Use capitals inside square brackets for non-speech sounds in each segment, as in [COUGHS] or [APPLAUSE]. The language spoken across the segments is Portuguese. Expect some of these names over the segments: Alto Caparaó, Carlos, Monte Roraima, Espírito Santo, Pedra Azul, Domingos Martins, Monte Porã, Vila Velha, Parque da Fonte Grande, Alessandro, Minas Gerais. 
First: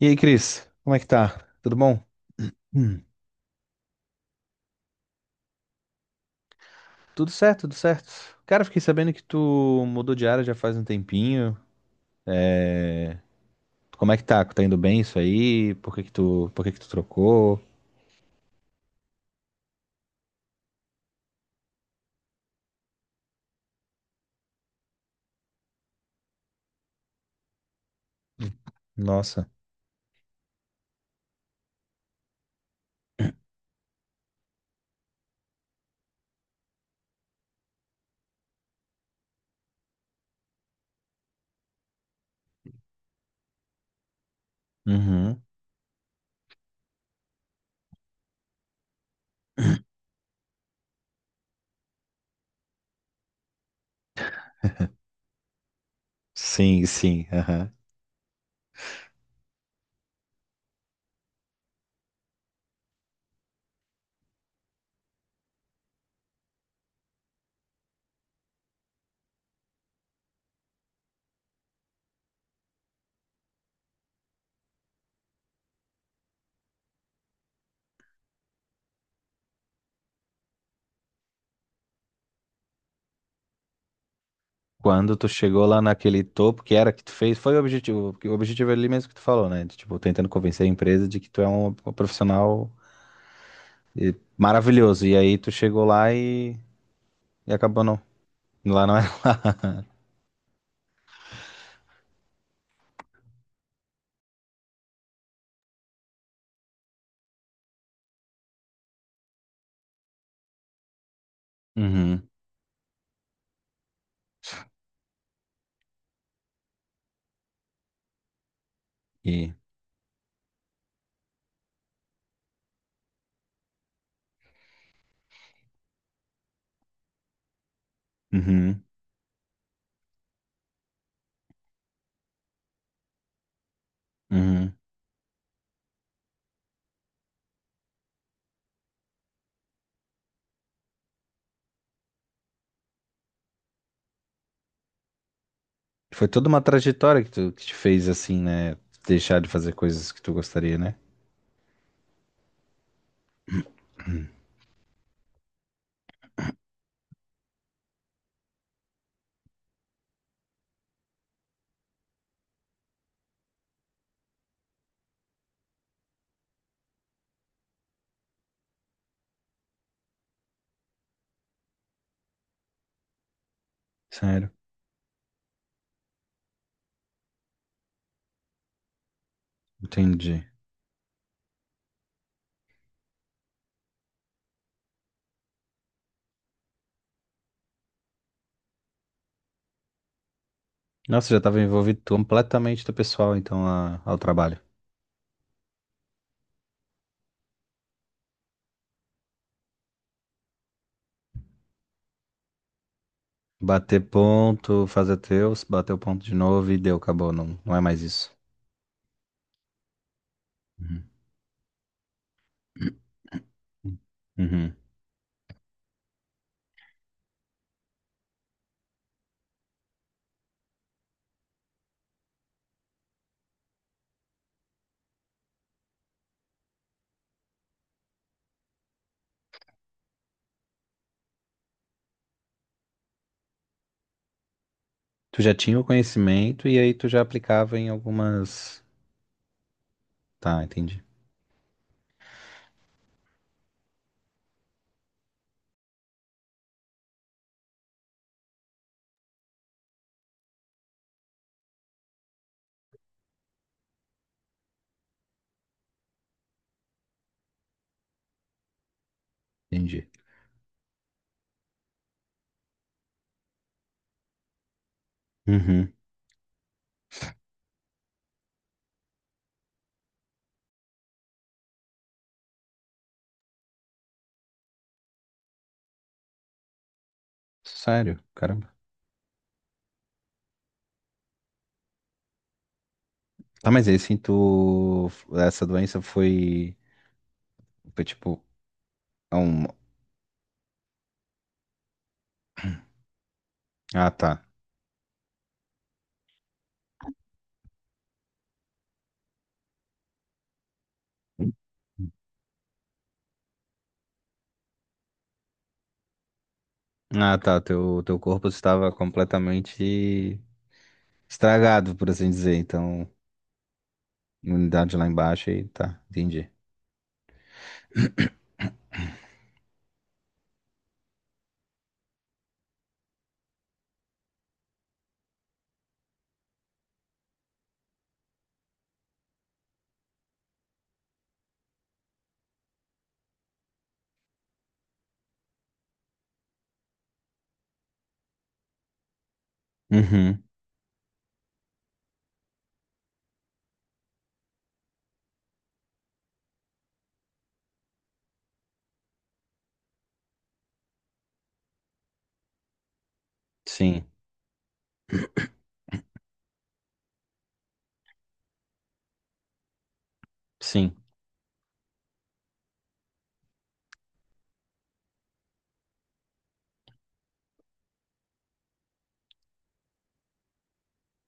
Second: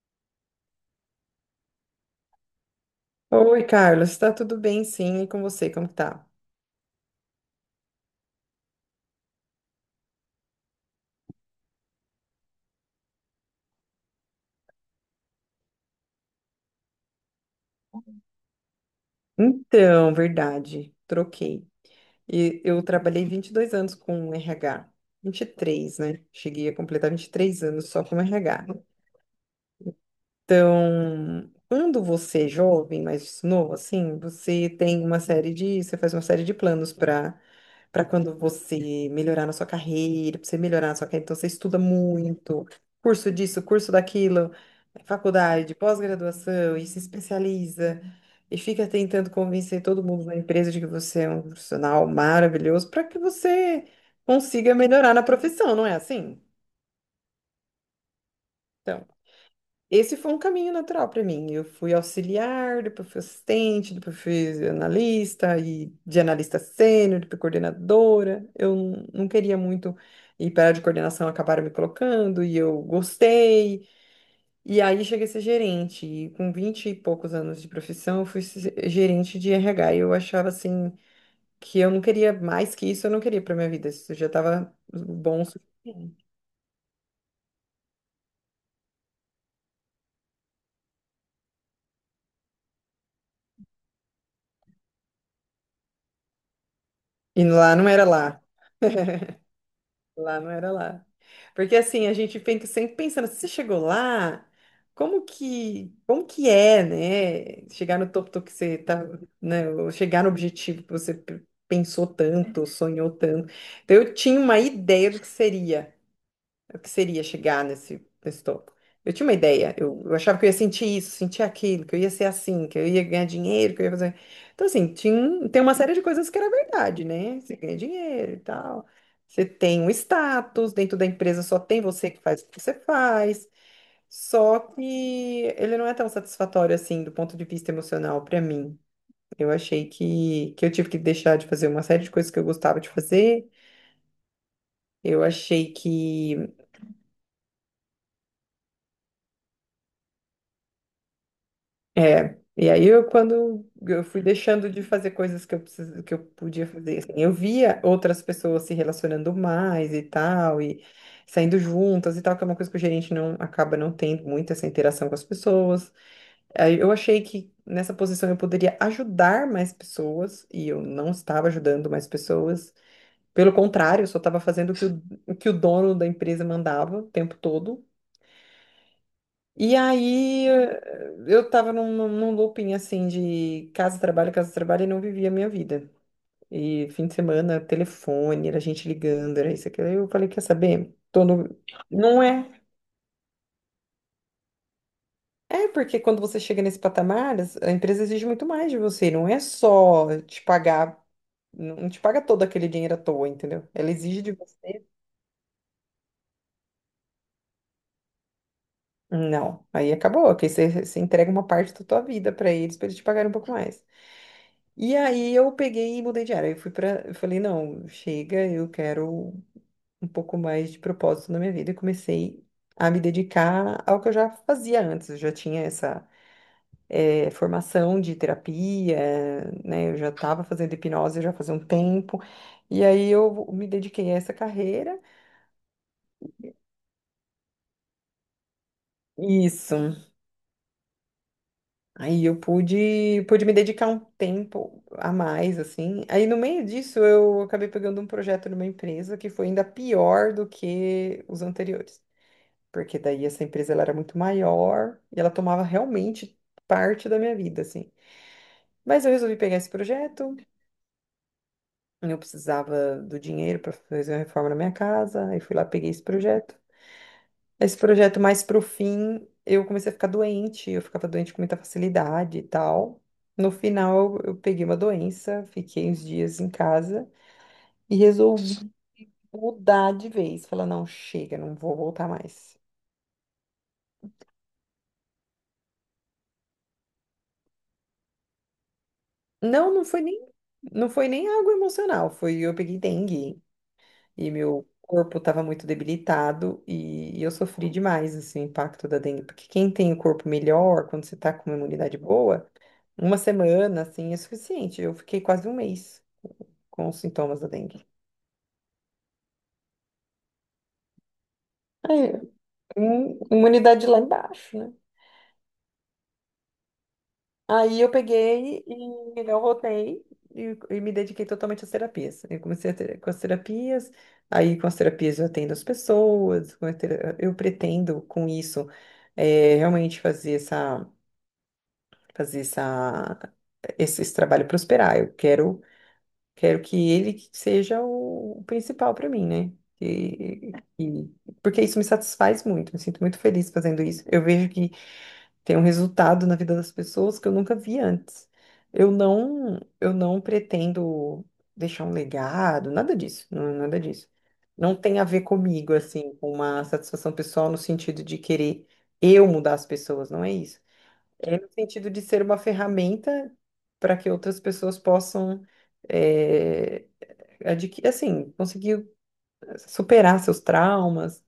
E aí, Cris, como é que tá? Tudo bom? Hum. Oi, Carlos, tá tudo bem? Sim, e com você, como que tá? Tudo certo, tudo certo. Cara, fiquei sabendo que tu mudou de área já faz um tempinho. É... Como é que tá? Tá indo bem isso aí? Por que que tu trocou? Então, verdade, troquei. E eu trabalhei 22 anos com RH, três, né? Cheguei a completar 23 anos só com Hum. RH. Nossa. Então, quando você é jovem, mais novo, assim, você faz uma série de planos para quando você melhorar na sua carreira, para você melhorar na sua carreira, então você estuda muito, curso disso, curso daquilo, né, Uhum. faculdade, pós-graduação, e se especializa, e fica tentando convencer todo mundo na empresa de que você é um profissional maravilhoso para que você consiga melhorar na profissão, não é assim? Sim, sim, aham. Então, esse foi um caminho natural para mim. Eu fui auxiliar, depois fui assistente, depois fui analista e de analista sênior, depois coordenadora. Não queria muito ir para a área de coordenação, acabaram me colocando e eu gostei. E aí cheguei a ser gerente. E com 20 e poucos anos de profissão, eu fui se- gerente de RH. E eu achava assim que eu não queria mais que isso, eu não queria para minha vida. Isso já estava Quando tu bom o chegou lá suficiente. naquele topo, que era que tu fez, foi o objetivo, porque o objetivo é ali mesmo que tu falou, né? De, tipo, tentando convencer a empresa de que tu é um profissional maravilhoso. E aí tu chegou lá E e lá acabou não não. era lá. Lá não era. Lá não era lá. Porque assim, a gente fica sempre pensando, se você chegou lá, como que é, né? Chegar no topo do que você tá, né? Ou chegar no objetivo que pensou Uhum. tanto, sonhou tanto. Então eu tinha uma ideia do que seria o que seria chegar nesse topo. Eu tinha uma E- ideia, eu achava que eu ia sentir isso, sentir aquilo, que eu ia ser assim, que eu ia ganhar dinheiro, que eu ia fazer. Então, assim, tem uma série de coisas que era verdade, né? Você ganha dinheiro e Uhum, tal. Você tem um status, dentro da empresa só tem você que faz o que você faz. Só uhum. que ele não é tão satisfatório assim do ponto de vista emocional para mim. Eu achei que eu tive que deixar de fazer uma série de coisas que eu gostava de fazer. Eu achei Foi toda que. uma trajetória que tu que te fez assim, né? Deixar de fazer coisas que tu gostaria, né? É, e aí eu quando eu fui deixando de fazer coisas que que eu podia fazer, assim, eu via outras pessoas se relacionando mais e tal, e saindo juntas e tal, que é uma coisa que o gerente não acaba não tendo muito essa interação com as pessoas. Aí eu achei que nessa posição eu poderia ajudar mais pessoas, e eu não estava ajudando mais pessoas. Pelo contrário, eu só estava Sério, fazendo o que o dono da empresa mandava o tempo todo. E entendi. aí eu tava num, num looping assim de casa, trabalho e não vivia a minha vida. E fim de semana, telefone, era gente ligando, era isso, aquilo. Aí eu falei, quer saber? Tô Nossa, já no... tava envolvido Não é. completamente do pessoal, então, ao trabalho. É porque quando você chega nesse patamar, a empresa exige muito mais de você. Não é só te pagar, não te paga todo aquele dinheiro à toa, entendeu? Ela Bater exige de você. ponto, fazer teus, bater o ponto de novo e deu, acabou, não, não é mais isso. Não, aí acabou, que você Uhum. entrega uma parte da tua vida pra eles te pagarem um pouco mais. Uhum. E aí eu peguei e mudei de área. Eu falei, não, chega, eu quero um pouco mais de propósito na minha vida. E comecei a me dedicar ao que eu já fazia antes. Eu já tinha essa formação de terapia, né? Eu já estava fazendo hipnose já fazia um tempo. E aí eu me dediquei a essa carreira. Tu já tinha o conhecimento e aí tu já aplicava em algumas. Isso. Tá, entendi. Aí eu pude me dedicar um tempo a mais, assim. Aí no meio disso eu acabei pegando um projeto numa empresa que foi ainda pior do que os anteriores, porque daí essa empresa ela era muito maior e ela tomava realmente parte da minha vida, assim. Mas eu resolvi pegar esse Entendi. projeto, eu precisava do dinheiro para fazer uma reforma na minha casa, aí fui lá, peguei Uhum. esse projeto. Esse projeto mais pro fim, eu comecei a ficar doente, eu ficava doente com muita facilidade e tal. No final, eu peguei uma doença, fiquei uns dias em casa e Sério, resolvi caramba. mudar de vez. Falar, não, chega, não vou voltar mais. Tá, mas aí assim, tu. Essa doença foi. Foi tipo. É um- Não, não foi nem algo emocional, foi eu peguei dengue Ah, e tá. meu corpo estava muito debilitado e eu sofri demais assim, o impacto da dengue, porque quem tem o corpo melhor, quando você está com uma imunidade boa, uma semana, assim, é suficiente. Eu fiquei quase um mês com os Ah, sintomas da tá. dengue. Teu, teu corpo estava completamente estragado, por Aí, assim dizer. Então, imunidade lá embaixo, né? imunidade lá embaixo e tá, entendi. Aí eu peguei e não voltei e me dediquei totalmente às terapias. Eu comecei a ter, com as terapias, eu atendo as pessoas, eu pretendo com isso realmente fazer essa, esse trabalho prosperar. Eu quero Quero que ele que seja o principal para mim, né? Uhum. E, e- Porque isso me satisfaz muito, me sinto muito feliz fazendo isso. Eu vejo que tem um resultado na vida das pessoas que eu nunca vi antes. Eu não pretendo deixar um legado, nada disso, não, nada Sim, disso. Não tem a ver comigo, assim, com uma satisfação pessoal no sentido de querer eu mudar as pessoas, não é isso. sim. É no sentido de ser uma ferramenta para que outras pessoas possam é, adquirir, assim, conseguir superar seus traumas,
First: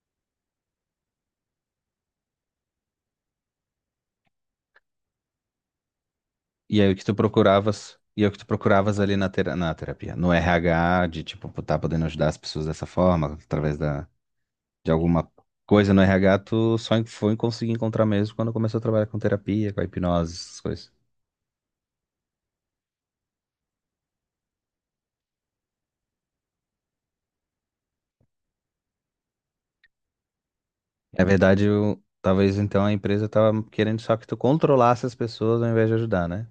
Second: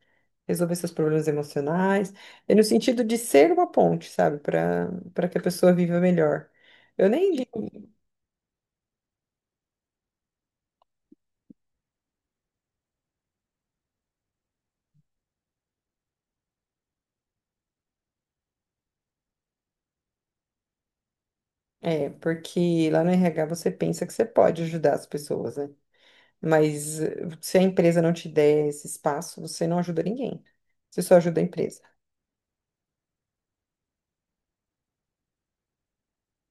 resolver seus problemas emocionais. É no sentido de ser uma ponte, sabe, para que a pessoa viva melhor. Eu nem digo, E aí o que tu procuravas ali na terapia? No RH, de tipo, pô, tá podendo ajudar as pessoas dessa forma, através da, de alguma coisa no RH, foi conseguir encontrar mesmo quando começou a trabalhar com terapia, com a hipnose, essas coisas. é, porque lá no RH você pensa que você pode ajudar as pessoas, né? Mas se a empresa não te der esse espaço, você não ajuda ninguém. Você só Na ajuda a verdade, empresa. Talvez então a empresa tava querendo só que tu controlasse as pessoas ao invés de ajudar, né?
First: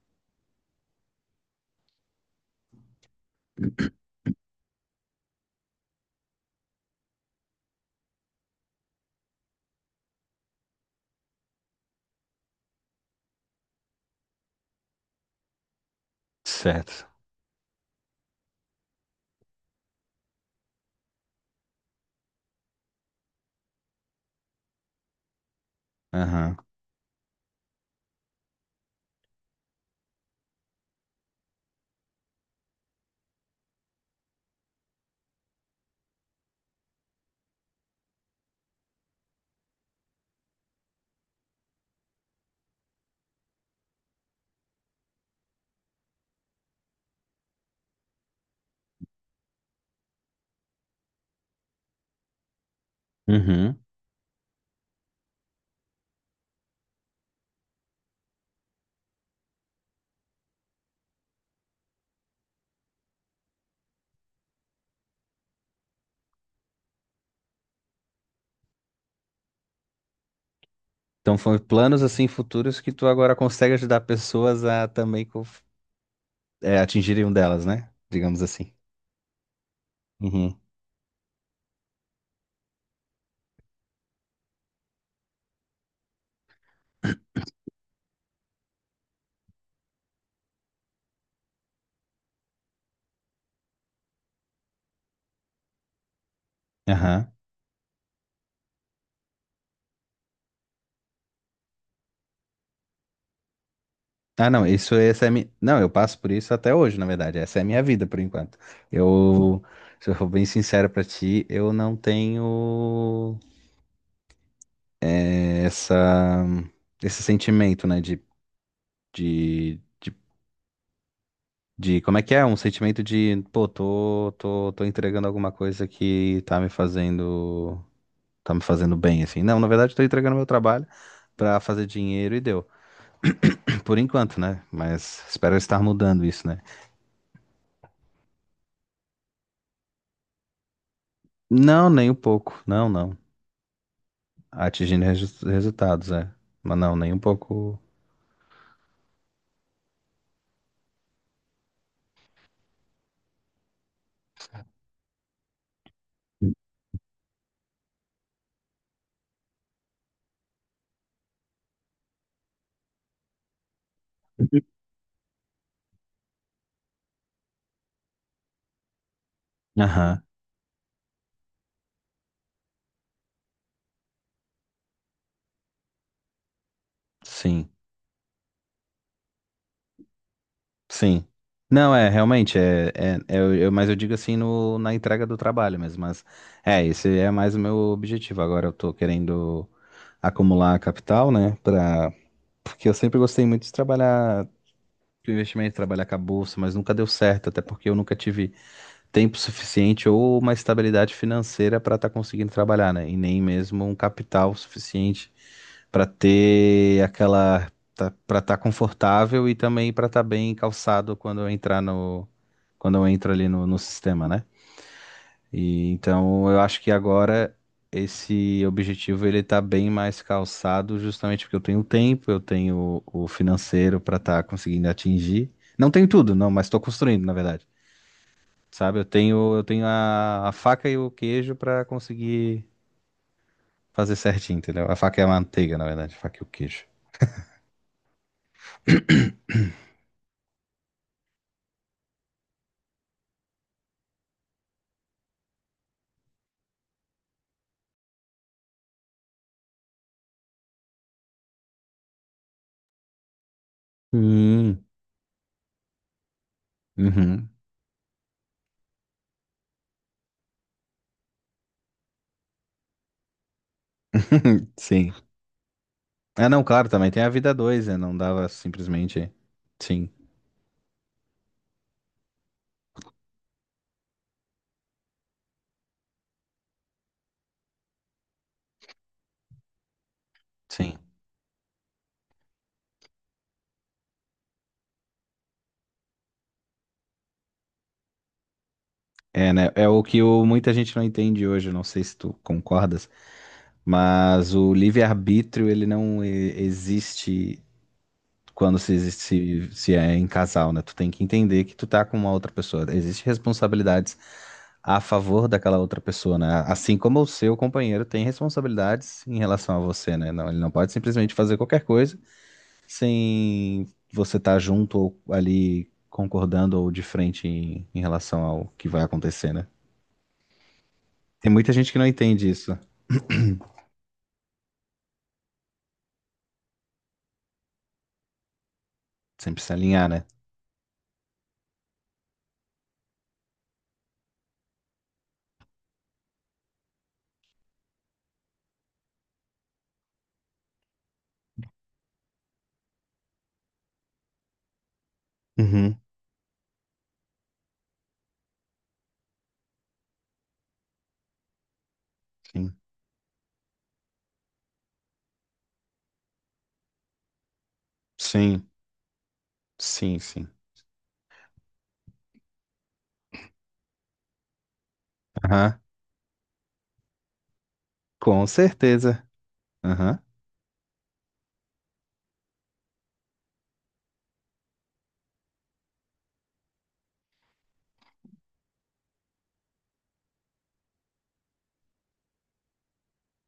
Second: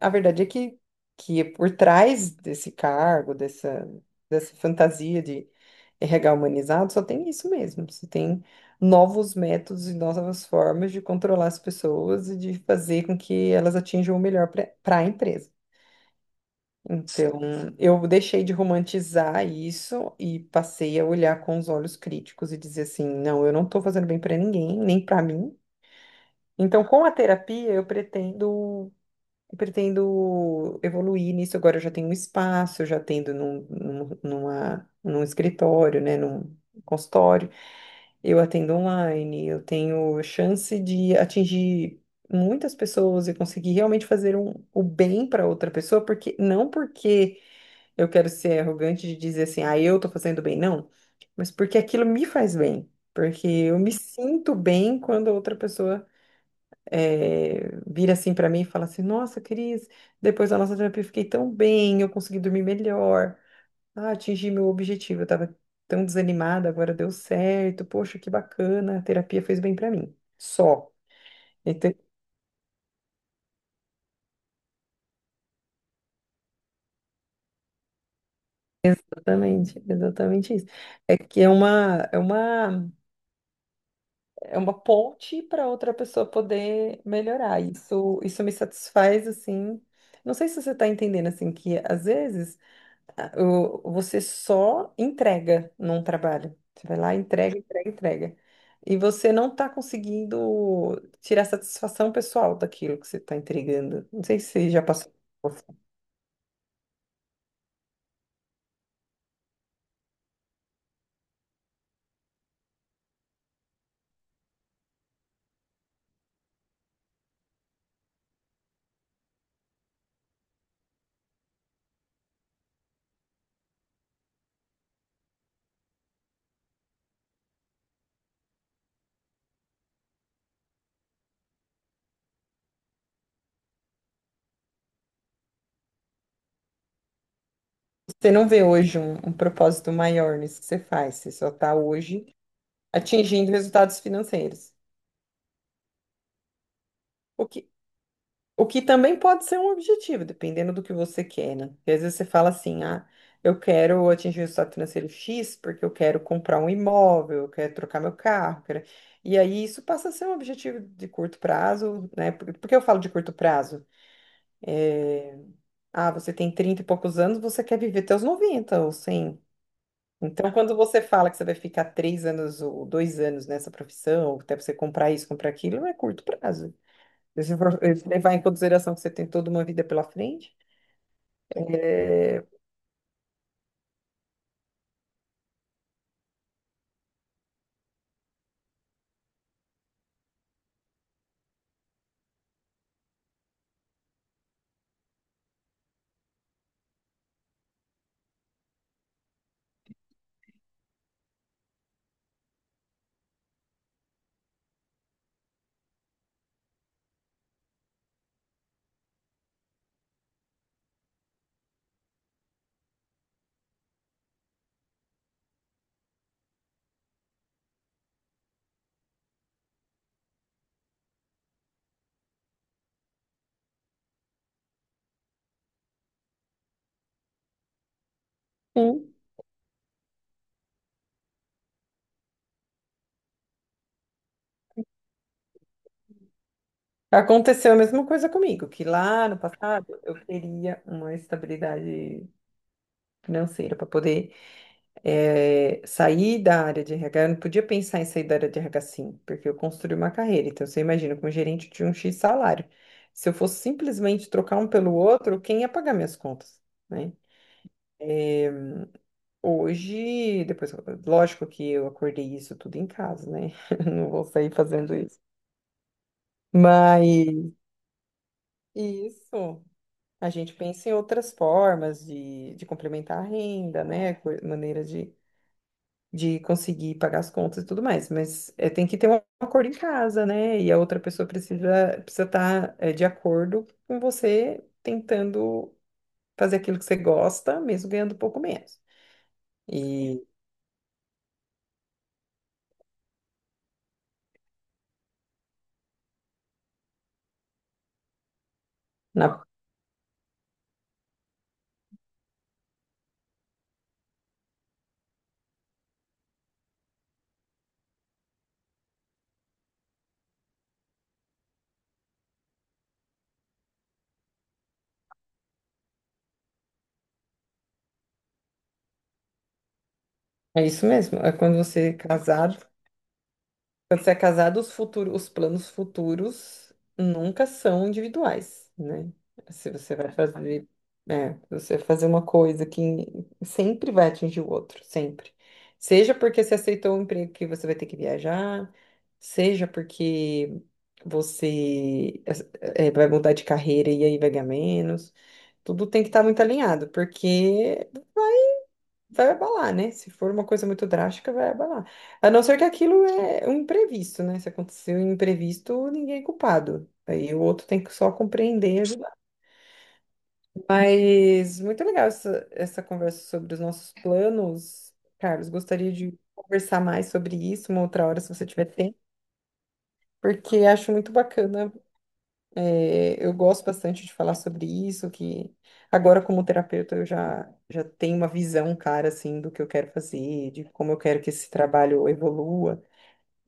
A verdade é que é por trás desse cargo, dessa fantasia de RH humanizado, só tem isso mesmo. Você tem novos métodos e novas formas de controlar as pessoas e de fazer com que elas atinjam o melhor para a empresa. Certo. Então, eu deixei de romantizar isso e passei a olhar com os olhos críticos e dizer assim: não, eu não estou fazendo bem para ninguém, nem para mim. Aham. Então, com a terapia, eu pretendo. Eu pretendo evoluir nisso agora. Eu já tenho um espaço, já tendo num escritório, né, num consultório. Eu atendo online, eu tenho chance de atingir muitas pessoas e conseguir realmente fazer o bem para outra pessoa, porque não porque eu quero ser arrogante de dizer assim, ah, eu tô fazendo bem, não, mas porque aquilo me faz bem. Porque eu Uhum. me sinto bem quando a outra pessoa vira assim para mim e fala assim: Nossa, Cris, depois da nossa terapia eu fiquei tão bem, eu consegui dormir melhor, ah, atingi meu objetivo, eu estava tão desanimada, agora deu certo, poxa, que bacana, a terapia fez bem para mim. Só. Então foi Então, planos assim futuros que tu agora consegue ajudar pessoas a também é, atingirem um delas, né? Digamos assim. exatamente, exatamente Uhum. isso. É que é uma ponte para outra pessoa poder melhorar. Isso me satisfaz assim. Não sei se você está entendendo assim que às vezes você só entrega num trabalho. Você vai lá, Aham. entrega, entrega, entrega. E você não está conseguindo tirar satisfação pessoal daquilo que você está entregando. Não sei se Ah, não, você já isso passou essa é mi... por Não, isso. eu passo por isso até hoje, na verdade. Essa é a minha vida por enquanto. Eu, se eu for bem sincero pra ti, eu não tenho essa esse sentimento, de, De como é que é? Um sentimento de, pô, tô entregando alguma coisa que tá me fazendo bem, assim. Não, na verdade, tô entregando meu trabalho pra fazer dinheiro e deu. [CLEARS THROAT] Por enquanto, né? Mas espero estar mudando isso, né? Você não vê hoje um propósito maior nisso que você faz. Você só está Não, nem um hoje pouco. Não, não. atingindo resultados financeiros. Atingindo resultados, é. Mas não, nem um pouco. O que também pode ser um objetivo, dependendo do que você quer, né? Porque às vezes você fala assim, ah, eu quero atingir o estado financeiro X porque eu quero comprar um imóvel, eu quero trocar meu carro, quero... E aí isso passa a ser um objetivo de curto prazo, né? Por que eu falo de curto prazo? Ah, você tem 30 e poucos anos, você quer viver até os 90 ou 100. Aham, Então, quando você fala que você vai ficar 3 anos ou 2 anos nessa profissão, até você comprar isso, comprar aquilo, é curto prazo. Se você sim. for levar em consideração que você tem toda uma vida pela frente, Sim. Não, é, realmente, é, é, é, mas eu digo assim no, na entrega do trabalho mesmo, mas é, esse é mais o meu objetivo. Agora eu tô querendo acumular capital, né, pra, porque eu sempre gostei muito de trabalhar, do investimento, trabalhar com a bolsa, mas nunca deu certo, até porque eu nunca tive tempo suficiente ou uma estabilidade financeira para estar conseguindo trabalhar, né? E nem mesmo um capital suficiente para ter aquela para estar confortável e também para estar bem calçado quando eu entrar no quando eu entro ali no sistema, né? E então eu acho que agora esse objetivo ele tá bem mais calçado justamente porque eu tenho tempo, eu tenho o financeiro para estar conseguindo atingir. Não tenho tudo, não, mas estou construindo, na verdade. Sabe? Sim. Eu tenho a faca e o queijo pra conseguir fazer certinho, entendeu? A faca é a manteiga, na verdade, a faca e o queijo. Aconteceu a mesma coisa comigo, que lá no [COUGHS] passado eu queria uma estabilidade financeira para poder sair da área de RH. Eu não podia pensar em sair da área de RH sim, porque eu construí uma carreira. Então você imagina, como gerente de um X salário. Se eu fosse simplesmente trocar um Hum, pelo outro, quem ia pagar minhas contas? Né? uhum, Eh, hoje, depois, lógico que eu acordei isso tudo em casa, né? [LAUGHS] Não vou sair fazendo sim. isso. Ah, não, claro, também tem a vida Mas dois, né? Não dava simplesmente. isso. Sim, A gente pensa em outras formas de complementar a renda, né? Maneira de conseguir pagar as contas e tudo mais. Mas é, tem que ter um acordo em casa, né? E a sim. outra pessoa precisa estar de acordo com você tentando fazer aquilo que você gosta, mesmo ganhando um pouco menos. É, né? É o E muita gente não entende hoje, não sei se tu concordas, mas o livre-arbítrio, ele existe quando se, na- se, se é em casal, né? Tu tem que entender que tu tá com uma outra pessoa. Existem responsabilidades a favor daquela outra pessoa, né? Assim como o seu companheiro tem responsabilidades em relação a você, né? Não, ele não pode simplesmente fazer qualquer coisa sem você estar junto ou ali concordando ou de frente em relação ao que vai acontecer, né? é isso mesmo. Tem muita gente que não entende isso. [CLEARS THROAT] Quando você é casado, os futuros, os planos futuros nunca são individuais, né? Sempre Se se você alinhar, vai né? fazer, é, você vai fazer uma coisa que sempre vai atingir o outro, sempre. Seja porque você aceitou um emprego que você vai ter que viajar, seja porque você vai mudar de carreira e aí vai ganhar menos. Tudo Uhum, tem que estar muito alinhado, porque vai abalar, né? Se for uma coisa muito drástica, vai abalar. A não ser que sim. aquilo é um imprevisto, né? Se aconteceu um imprevisto, ninguém é culpado. Aí o outro tem que só Sim, compreender e ajudar. sim, sim. Mas muito legal essa conversa sobre os nossos planos. Carlos, Aham, gostaria de conversar mais sobre isso uma outra hora, se com você tiver tempo. certeza. Aham. Porque acho muito bacana É, eu gosto bastante de falar sobre isso, que agora como terapeuta eu já tenho uma visão clara, assim, do que eu quero fazer, de como eu quero que esse trabalho evolua,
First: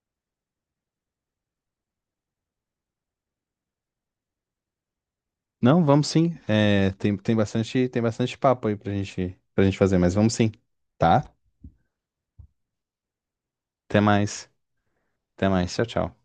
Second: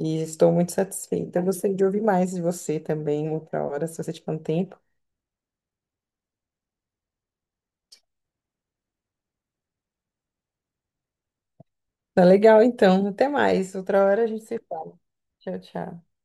e estou muito satisfeita. Eu gostaria de ouvir mais de você também, outra hora, se você tiver um tempo. Não, vamos sim. É, tem, tem bastante papo aí pra gente fazer, mas vamos sim, tá? Tá legal, então. Até mais. Até Outra hora a gente mais. se fala. Até Tchau, mais. Tchau, tchau. tchau.